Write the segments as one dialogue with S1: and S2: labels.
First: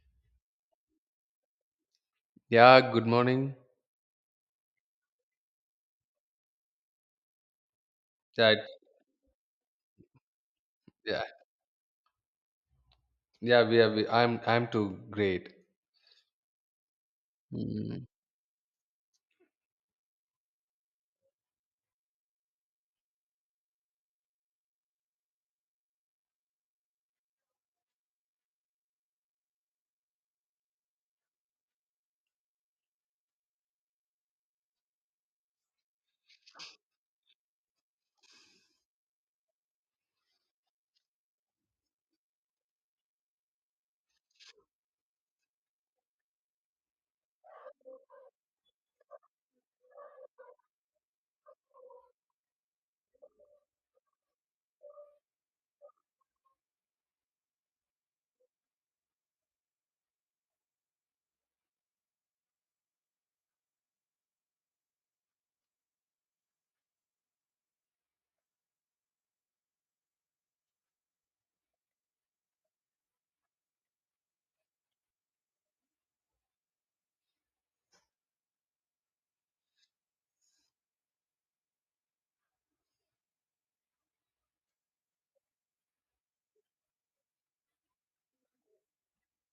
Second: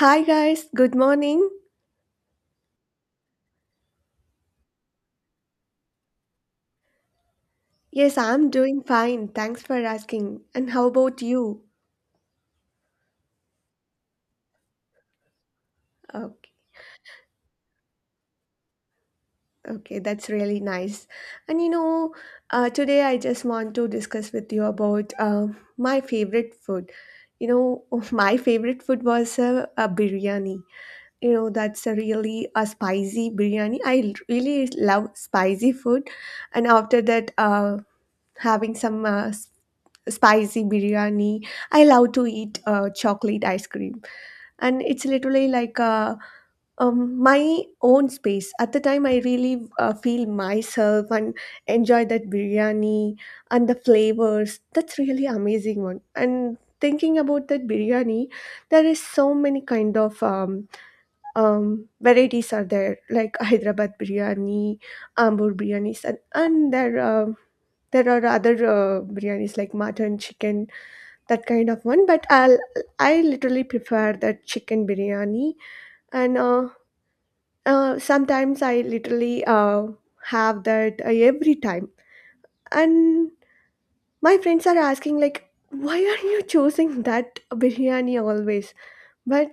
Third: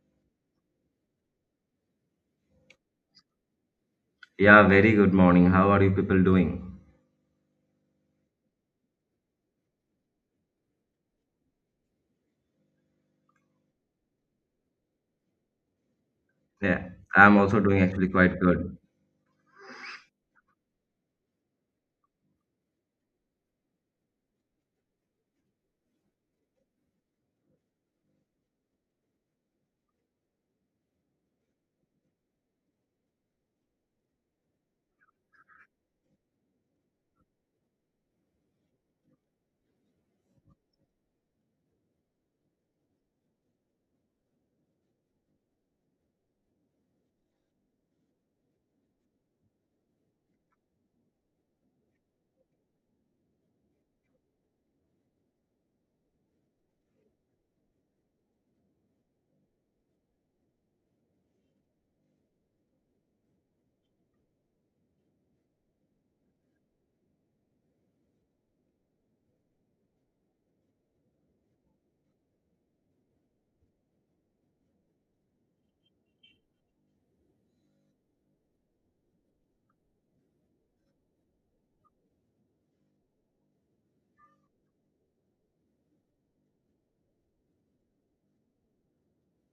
S1: Hi guys, good morning.
S2: Yeah, good morning.
S3: Yeah, very good morning. How are you people doing?
S1: Yes, I'm
S2: Yeah,
S1: doing fine. Thanks for asking. And how
S2: yeah,
S1: about you?
S2: yeah. We are. We, I'm. I'm too great.
S1: Okay,
S3: Yeah, I'm also doing
S2: Mm,
S3: actually quite good.
S1: okay, that's really nice. And you know, today I just want to discuss with you about my favorite food. You know, my favorite food was a biryani. You know, that's a really a spicy biryani. I really love spicy food, and after that, having some spicy biryani. I love to eat chocolate ice cream, and it's literally like my own space. At the time, I really feel myself and enjoy that biryani and the flavors. That's really amazing one. And thinking about that biryani, there is so many kind of varieties are there, like Hyderabad biryani, Ambur biryanis, and there are other biryanis like mutton, chicken, that kind of one but I literally prefer that chicken biryani and sometimes I literally have that every time and my friends are asking like why are you choosing that biryani always but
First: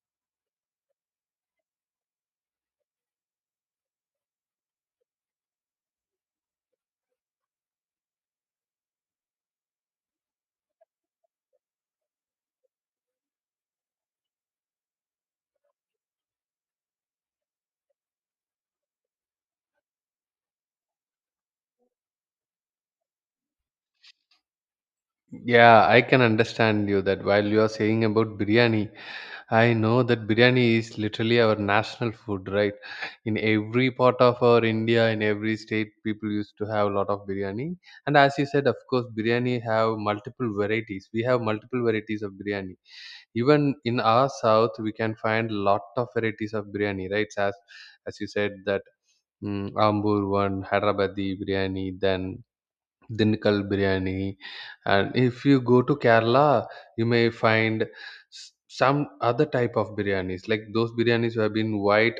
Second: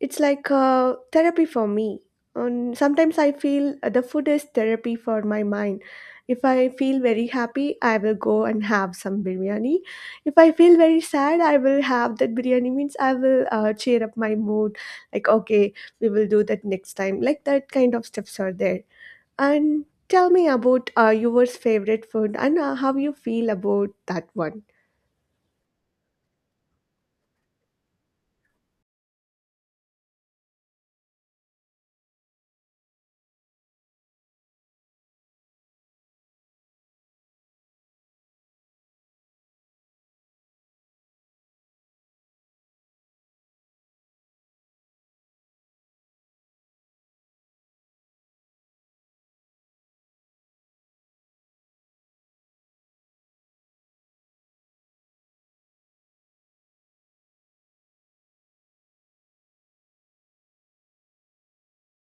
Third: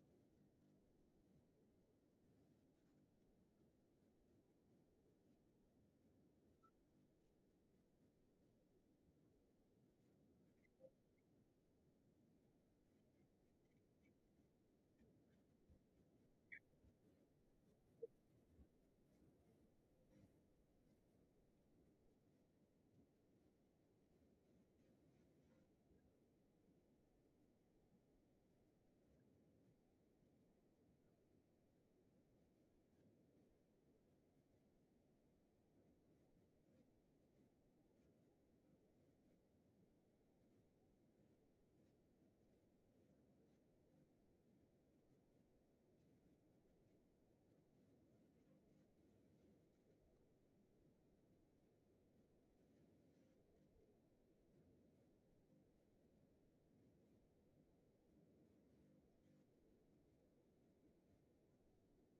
S1: it's like therapy for me. Sometimes I feel the food is therapy for my mind. If I feel very happy, I will go and have some biryani. If I feel very sad, I will have that biryani. Means I will cheer up my mood. Like okay, we will do that next time. Like that kind of steps are there. And tell me about your favorite food and how you feel about that one.
S2: yeah, I can understand you that while you are saying about biryani. I know that biryani is literally our national food, right? In every part of our India, in every state, people used to have a lot of biryani. And as you said, of course, biryani have multiple varieties. We have multiple varieties of biryani. Even in our south, we can find lot of varieties of biryani, right? As you said that. Mm, Ambur one, Hyderabadi biryani, then Dinnikal biryani. And if you go to Kerala, you may find some other type of biryanis, like those biryanis who have been white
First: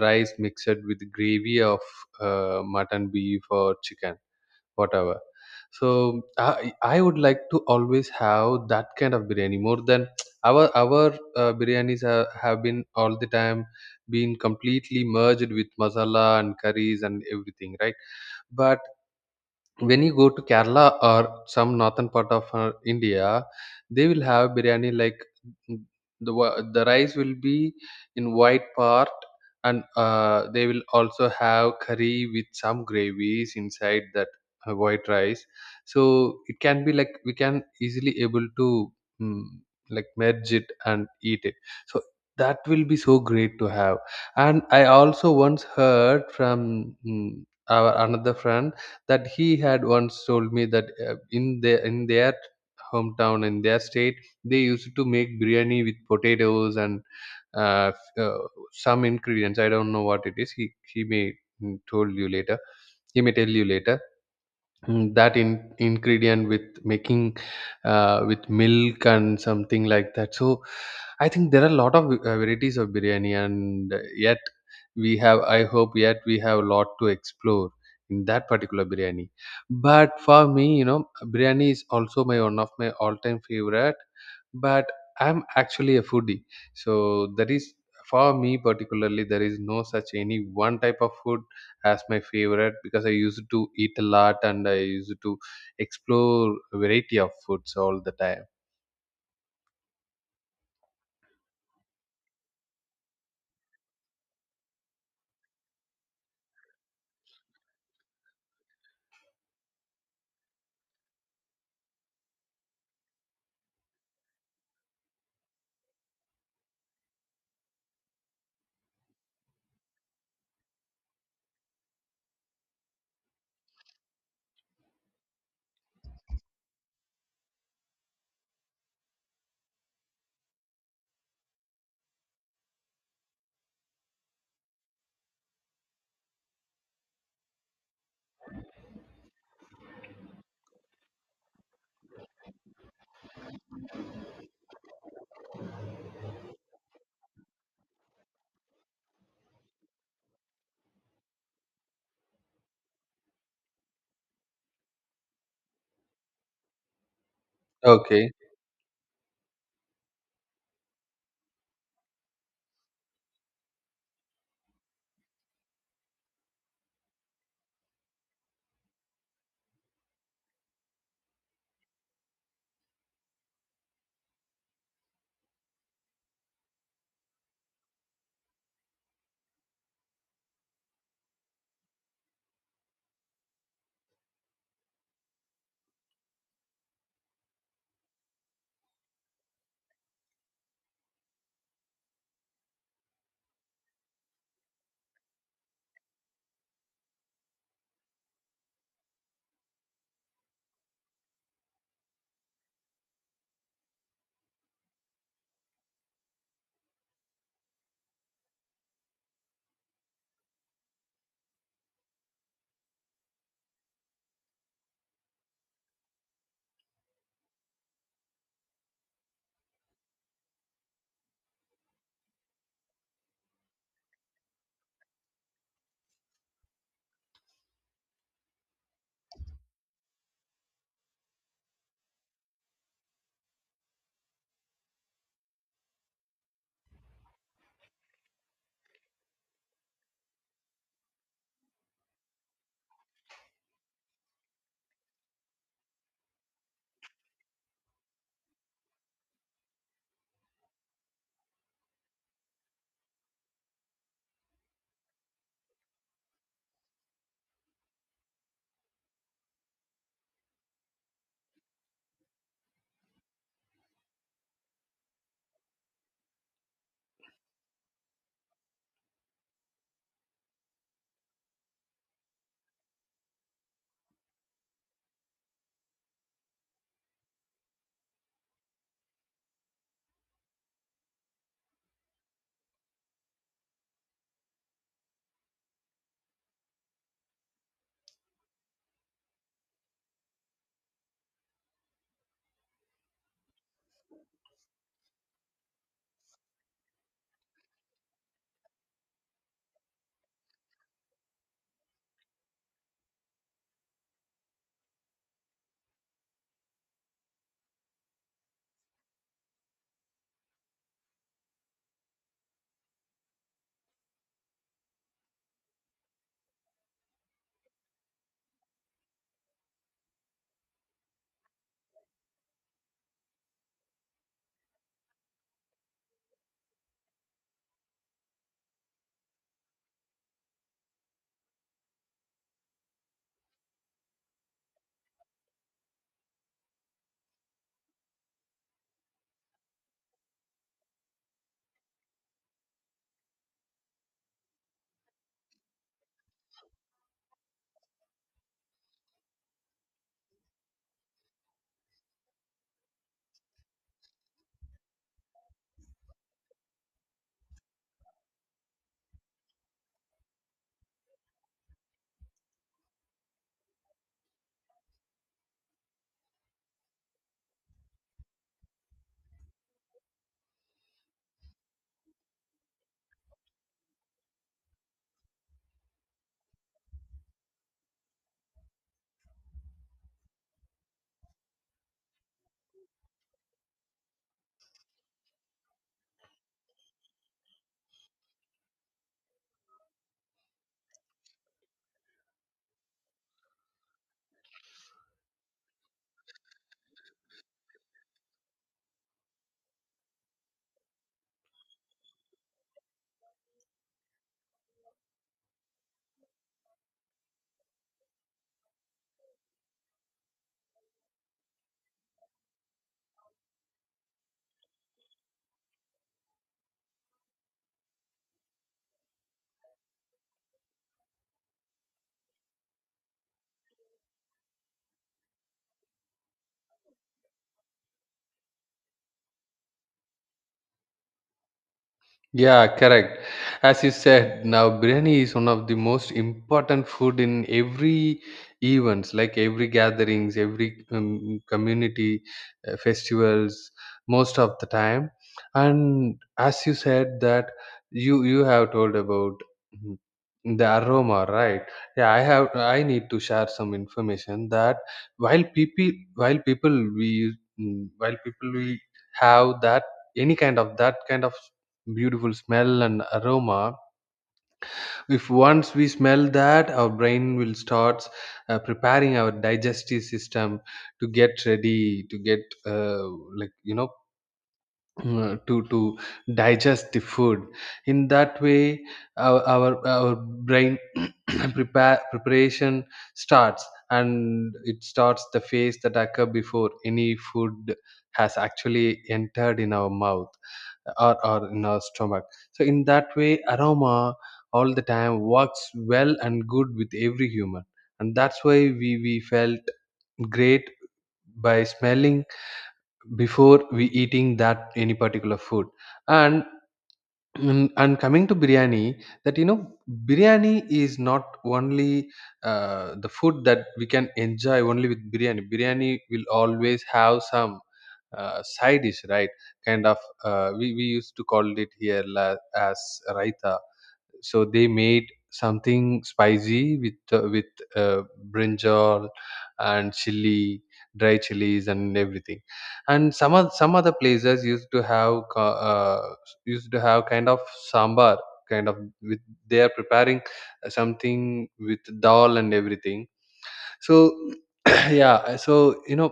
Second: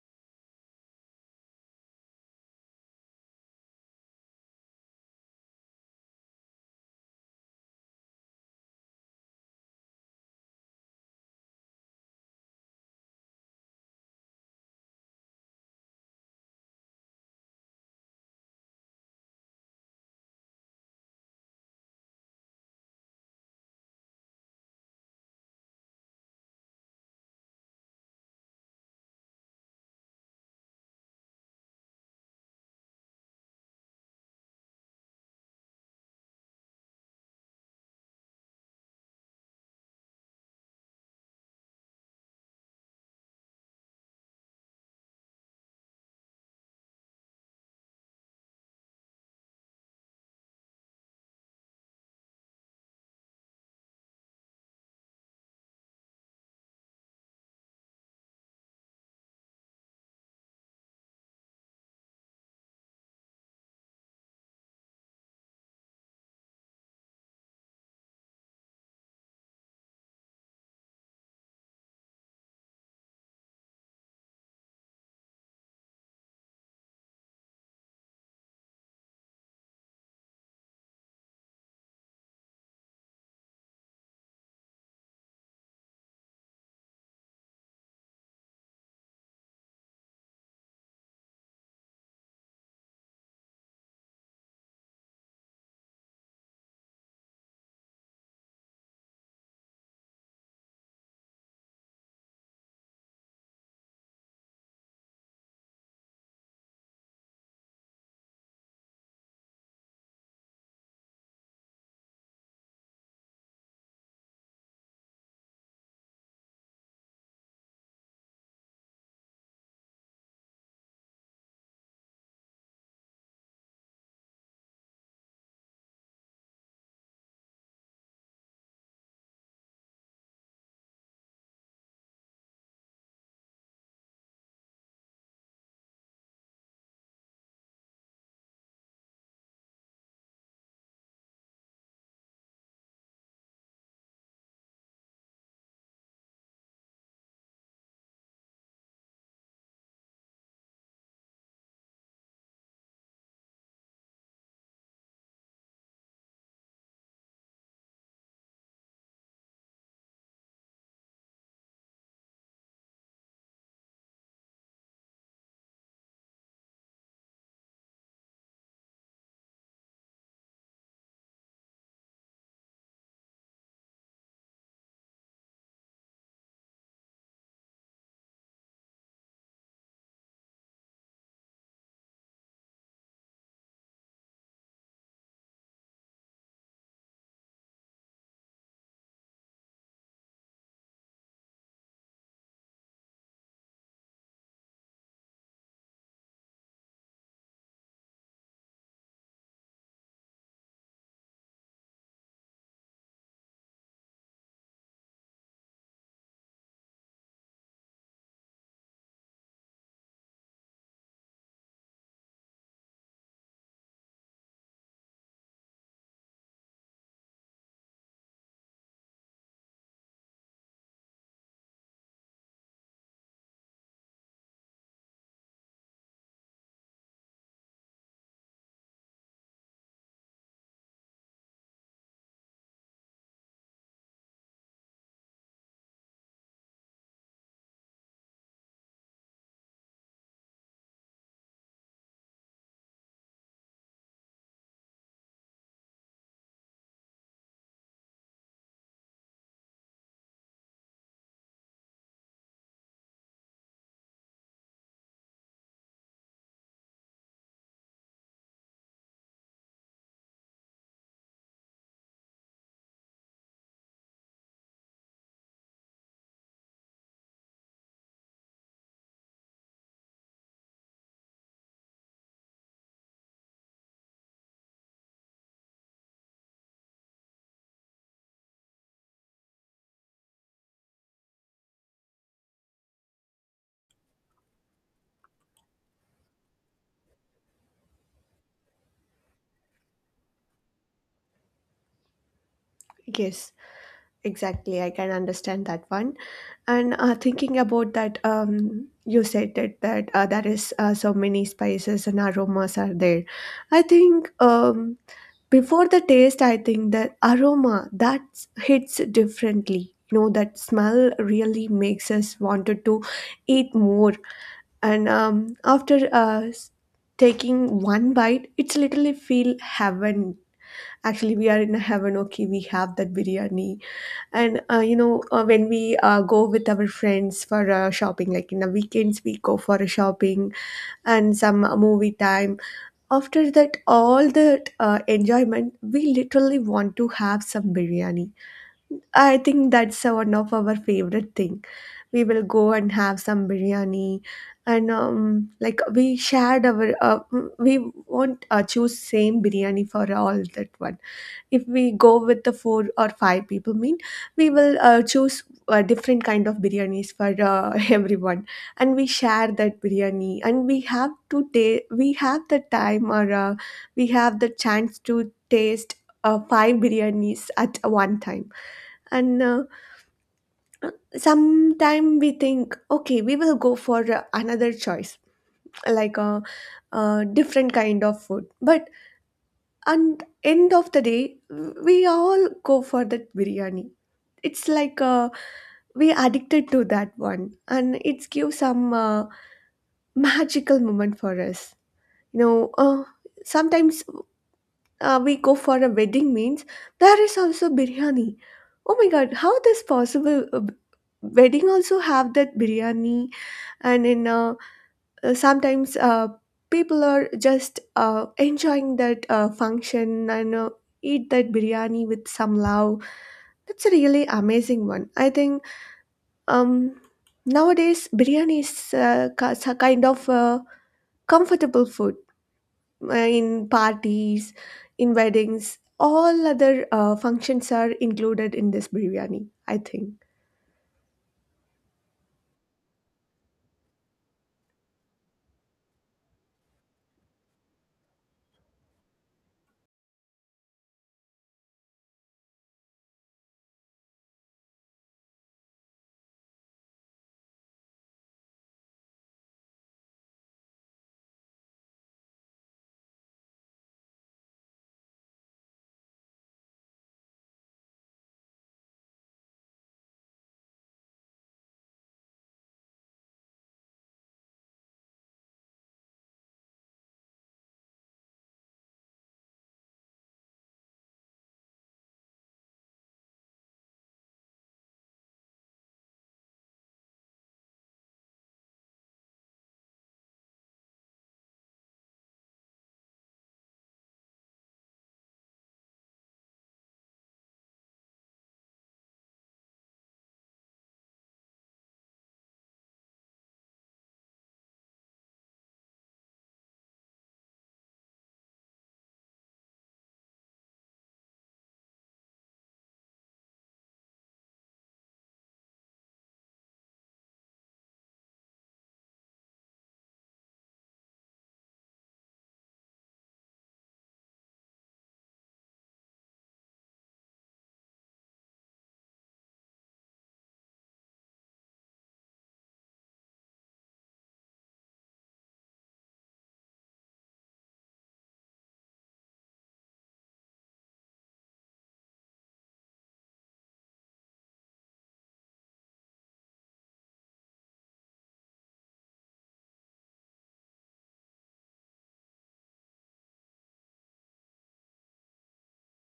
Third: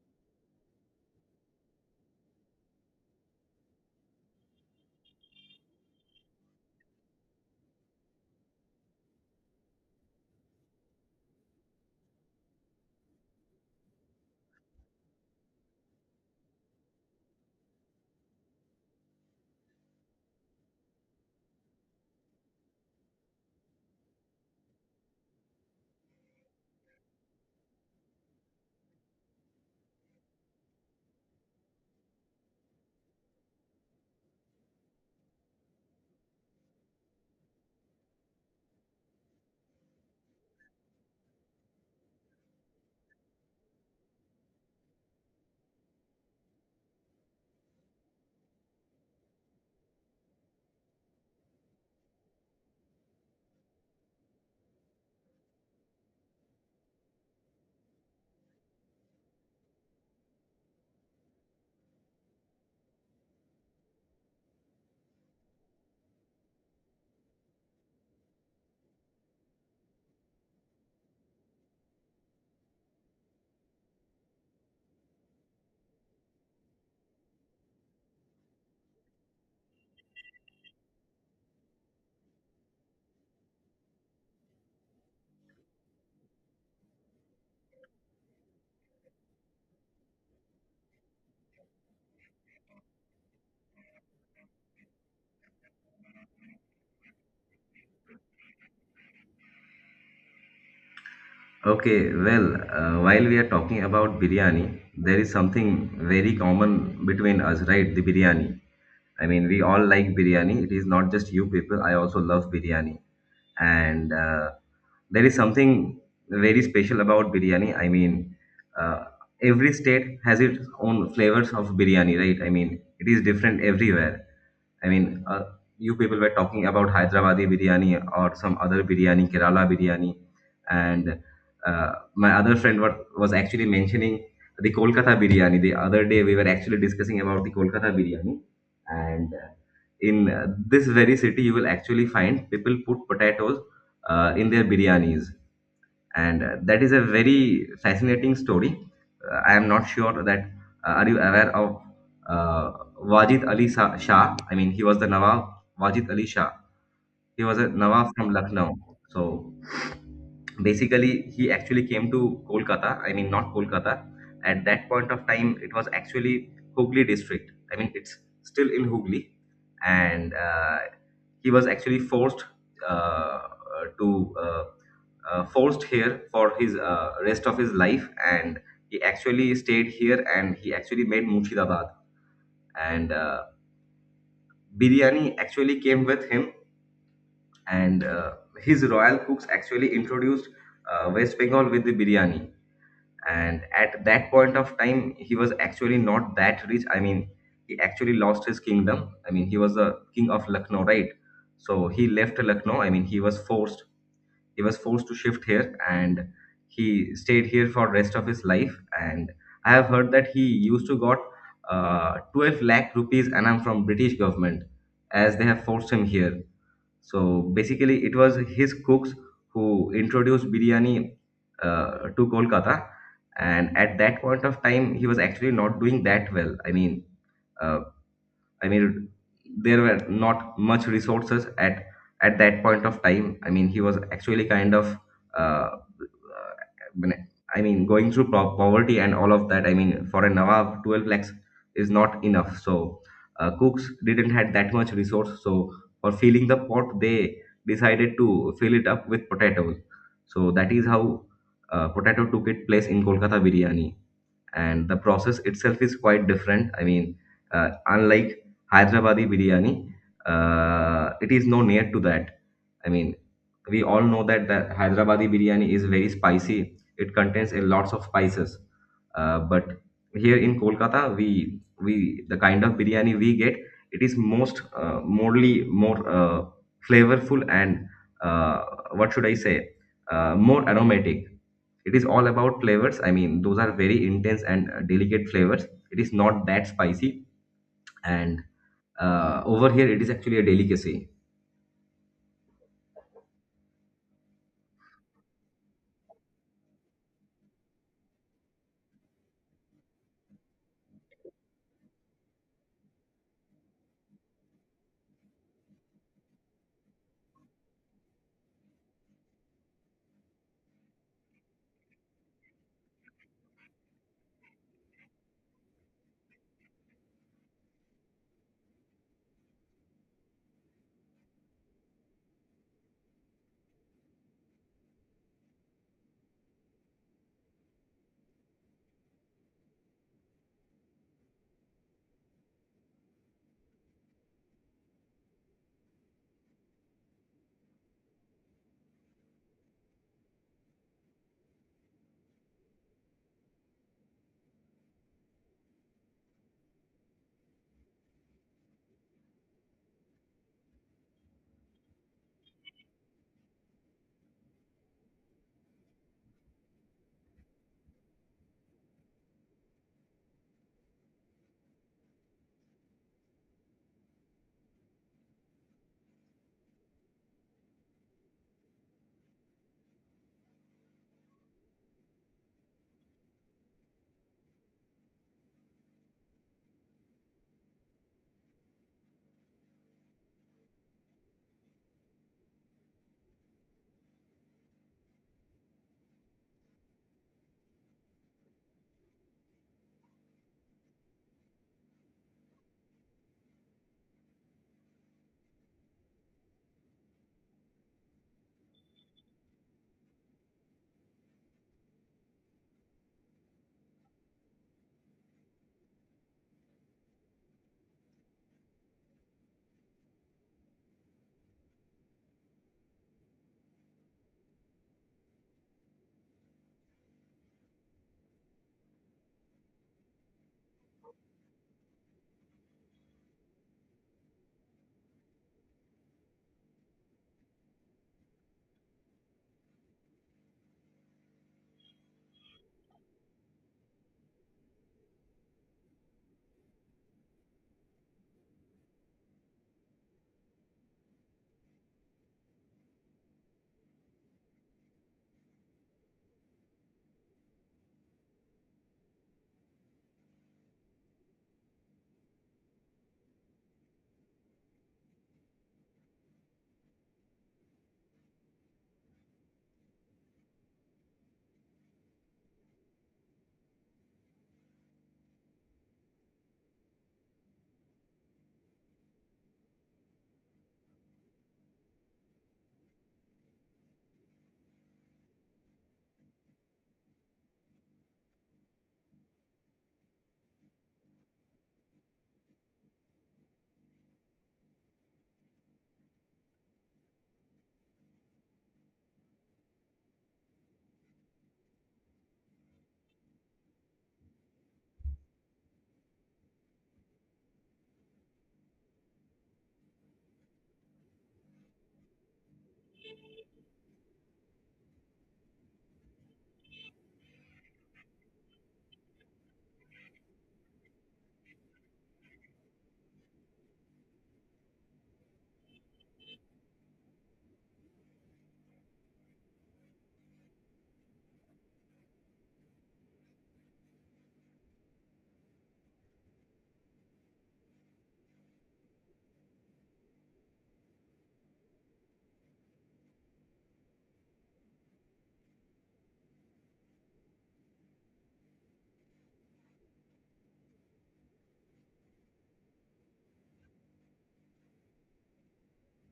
S2: rice mixed with gravy of mutton, beef, or chicken whatever. So I would like to always have that kind of biryani more than our biryanis have been all the time been completely merged with masala and curries and everything, right? But when you go to Kerala or some northern part of India, they will have biryani like mm, the rice will be in white part, and they will also have curry with some gravies inside that white rice. So it can be like we can easily able to mm, like merge it and eat it. So that will be so great to have. And I also once heard from our another friend that he had once told me that in their hometown in their state they used to make biryani with potatoes and uh, f- uh, some ingredients. I don't know what it is. He may mm, told you later he may tell you later, that ingredient with making with milk and something like that. So I think there are a lot of varieties of biryani, and yet we have, I hope, yet we have a lot to explore in that particular biryani. But for me, you know, biryani is also my one of my all time favorite. But I'm actually a foodie, so that is, for me particularly, there is no such any one type of food as my favorite, because I used to eat a lot and I used to explore a variety of foods all the time.
S3: Okay, well, while we are talking about biryani, there is something very common between us, right? The biryani. I mean, we all like biryani. It is not just you people. I also love biryani. And there is something very special about biryani. I mean, uh, every state has its own flavors of biryani, right? I mean, it is different everywhere. I mean, you people were talking about Hyderabadi biryani or some other biryani, Kerala biryani, and my other friend what was actually mentioning the Kolkata biryani. The other day we were actually discussing about the Kolkata biryani, and in this very city you will actually find people put potatoes in their biryanis, and that is a very fascinating story. I am not sure that are you aware of uh, Wajid Ali Shah? I mean, he was the Nawab Wajid Ali Shah. He was a Nawab from
S2: Okay.
S3: Lucknow. So basically he actually came to Kolkata. I mean, not Kolkata, at that point of time it was actually Hooghly district. I mean, it's still in Hooghly. And he was actually uh, uh, to uh, forced here for his rest of his life, and he actually stayed here, and he actually made Murshidabad. And biryani actually came with him, and his royal cooks actually introduced West Bengal with the biryani. And at that point of time he was actually not that rich. I mean, he actually lost his kingdom. I mean, he was the king of Lucknow, right? So he left Lucknow. I mean, he was forced to shift here, and he stayed here for rest of his life. And I have heard that he used to got 12 lakh rupees annum from British government as they have forced him here. So basically, it was his cooks who introduced biryani to Kolkata, and at that point of time, he was actually not doing that well. Uh, I mean, there were not much resources at that point of time. I mean, he was actually kind of uh, going through poverty and all of that. I mean, for a Nawab, 12 lakhs is not enough. So, cooks didn't had that much resource. So, for filling the pot, they decided to fill it up with potatoes. So that is how potato took its place in Kolkata biryani. And the process itself is quite different. I mean, unlike Hyderabadi biryani, it is no near to that. I mean, we all know that the Hyderabadi biryani is very spicy. It contains a lots of spices. But here in Kolkata, we the kind of biryani we get, it is most morely more flavorful and uh, what should I say, more aromatic. It is all about flavors. I mean, those are very intense and delicate flavors. It is not that spicy, and over here, it is actually a delicacy.
S1: Yes, exactly. I can understand that one. And thinking about that, you said that there is so many spices and aromas are there. I think before the taste, I think the aroma that hits differently. You know that smell really makes us wanted to eat more. And after taking one bite, it's literally feel heaven. Actually, we are in a heaven. Okay, we have that biryani and you know, when we go with our friends for shopping, like in the weekends, we go for a shopping and some movie time. After that, all that enjoyment, we literally want to have some biryani. I think that's one of our favorite thing. We will go and have some biryani, and like we shared our, we won't choose same biryani for all that one if we go with the four or five people mean we will choose different kind of biryanis for everyone and we share that biryani and we have to we have the time or we have the chance to taste five biryanis at one time and sometime we think okay we will go for another choice like a different kind of food but and end of the day we all go for that biryani. It's like we addicted to that one and it gives some magical moment for us. You know, sometimes we go for a wedding means there is also biryani. Oh my god, how this possible? Wedding also have that biryani, and in a sometimes people are just enjoying that function and eat that biryani with some love. That's a really amazing one. I think um, nowadays biryani is a kind of comfortable food in parties, in weddings. All other functions are included in this biryani, I think.
S2: Yeah, correct. As you said, now biryani is one of the most important food in every events, like every gatherings, every community festivals, most of the time. And as you said that, you have told about mm, the aroma, right? Yeah, I have. I need to share some information that while people we have that any kind of that kind of beautiful smell and aroma. If once we smell that, our brain will start preparing our digestive system to get ready to get uh, like you know to digest the food. In that way, our brain prepare preparation starts, and it starts the phase that occur before any food has actually entered in our mouth, or in our stomach. So in that way, aroma all the time works well and good with every human, and that's why we felt great by smelling before we eating that any particular food. And and coming to biryani, that you know, biryani is not only the food that we can enjoy only with biryani. Biryani will always have some side dish, right? Kind of, we used to call it here la, as raita. So they made something spicy with uh, brinjal and chili, dry chilies and everything. And some of some other places used to have used to have kind of sambar, kind of with they are preparing something with dal and everything. So yeah, so you know,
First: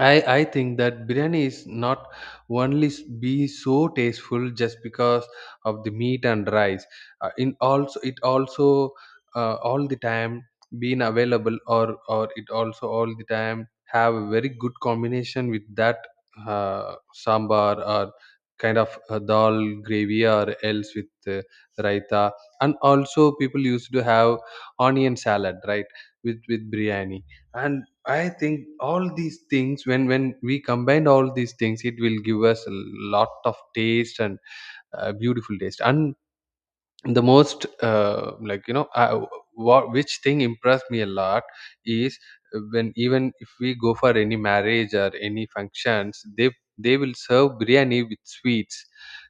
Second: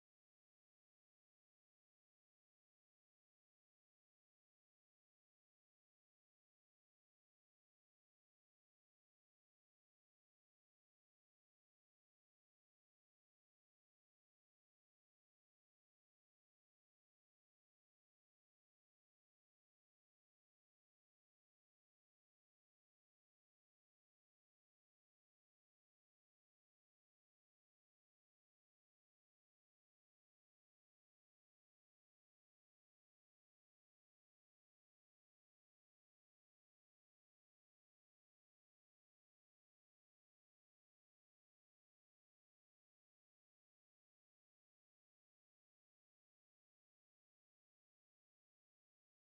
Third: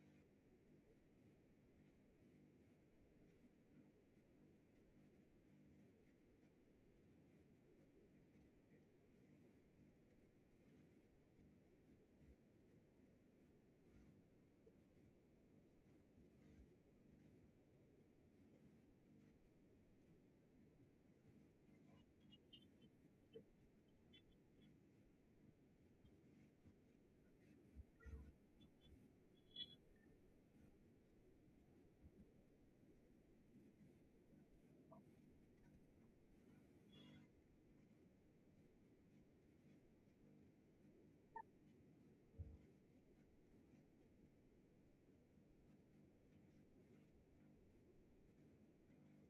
S2: I think that biryani is not only be so tasteful just because of the meat and rice. In also it also all the time being available, or it also all the time have a very good combination with that uh, sambar, or kind of dal gravy, or else with raita. And also people used to have onion salad, right, with biryani. And I think all these things, when we combine all these things, it will give us a lot of taste and beautiful taste. And the most what which thing impressed me a lot is, when even if we go for any marriage or any functions, they will serve biryani with sweets,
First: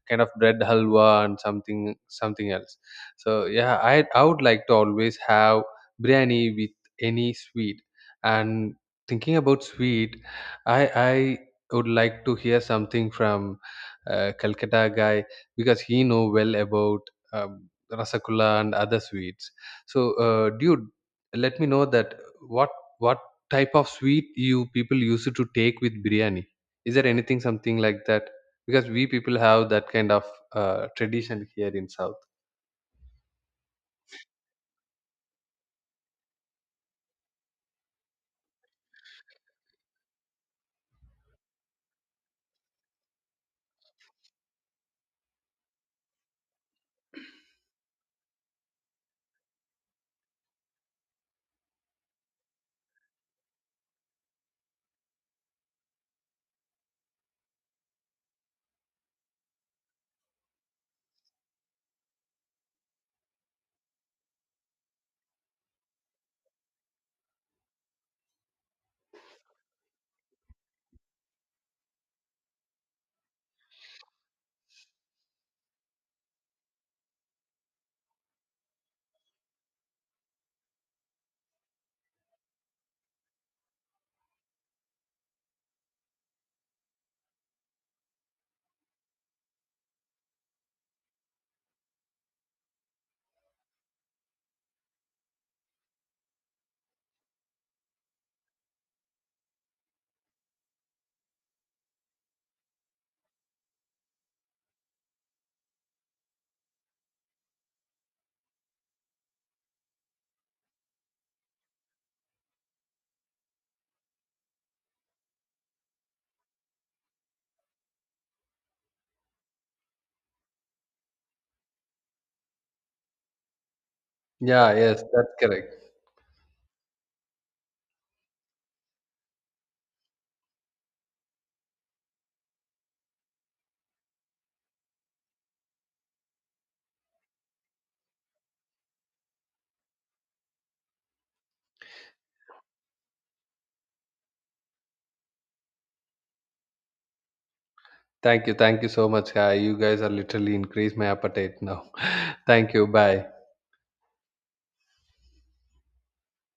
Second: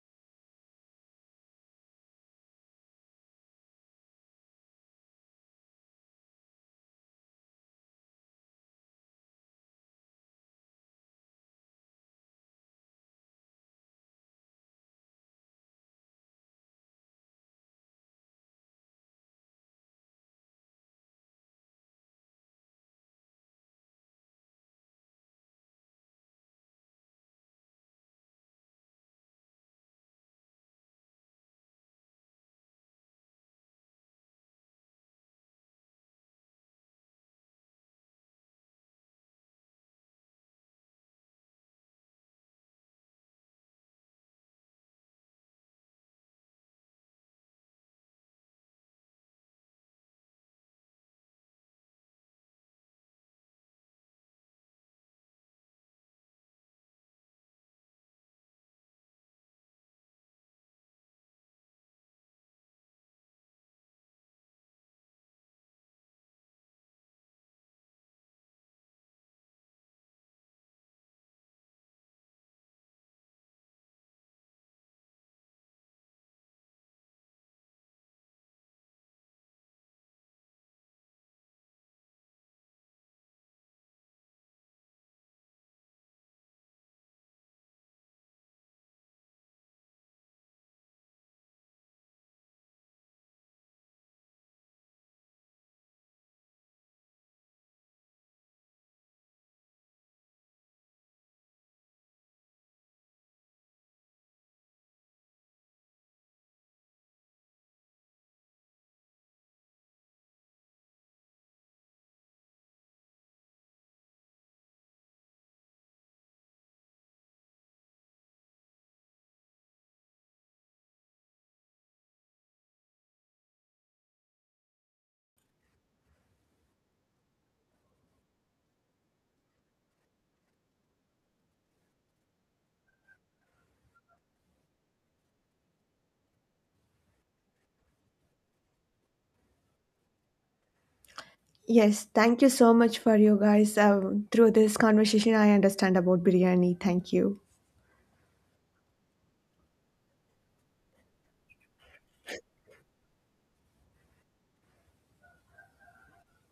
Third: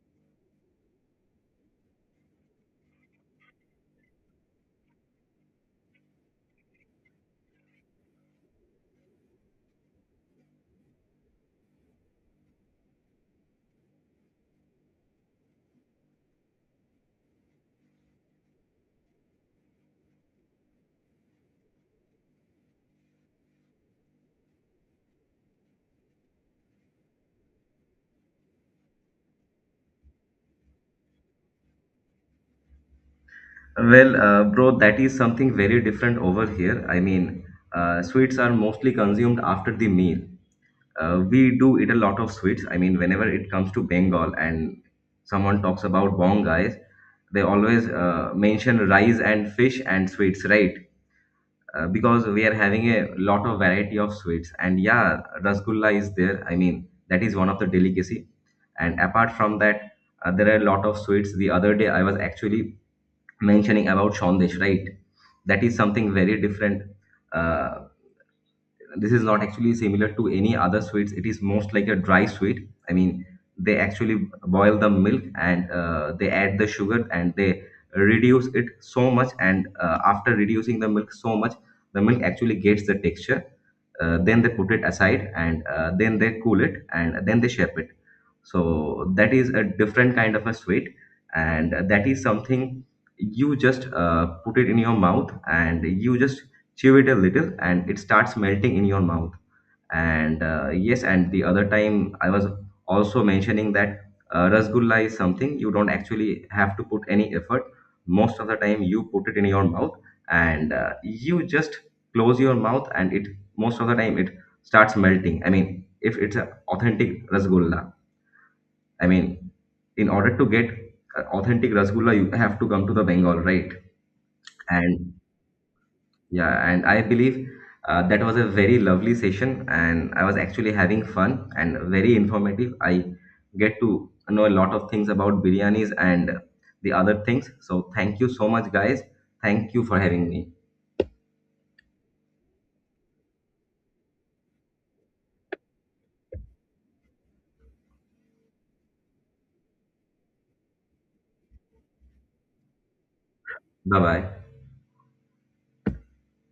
S2: kind of bread halwa and something something else. So yeah, I would like to always have biryani with any sweet. And thinking about sweet, i I would like to hear something from Calcutta guy, because he know well about um, rasagulla and other sweets. So, dude, let me know that what what type of sweet you people used to take with biryani. Is there anything something like that? Because we people have that kind of tradition here in South.
S3: Well, bro, that is something very different over here. I mean, sweets are mostly consumed after the meal. We do eat a lot of sweets. I mean, whenever it comes to Bengal and someone talks about bongais, they always mention rice and fish and sweets, right? Because we are having a lot of variety of sweets. And yeah, rasgulla is there. I mean, that is one of the delicacy. And apart from that, there are a lot of sweets. The other day, I was actually mentioning about Sandesh, right? That is something very different. Uh, this is not actually similar to any other sweets. It is most like a dry sweet. I mean, they actually boil the milk and they add the sugar and they reduce it so much. And after reducing the milk so much, the milk actually gets the texture. Then they put it aside and then they cool it and then they shape it. So that is a different kind of a sweet, and that is something you just put it in your mouth and you just chew it a little, and it starts melting in your mouth. And yes, and the other time I was also mentioning that rasgulla is something you don't actually have to put any effort. Most of the time you put it in your mouth, and you just close your mouth and it, most of the time it starts melting. I mean, if it's an authentic rasgulla, I mean, in order to get a authentic rasgulla you have to come to the Bengal, right?
S2: Yeah, yes,
S3: And
S2: that's correct.
S3: yeah, and I believe that was a very lovely session, and I was actually having fun and very informative. I get to know a lot of things about biryanis and the other things. So, thank you so much, guys. Thank you for having me.
S1: Yes, thank you so much for you guys. Through this conversation, I understand about biryani. Thank you.
S2: Thank you so much, guy. You guys are literally increased my appetite now. Thank you. Bye.
S3: Bye bye.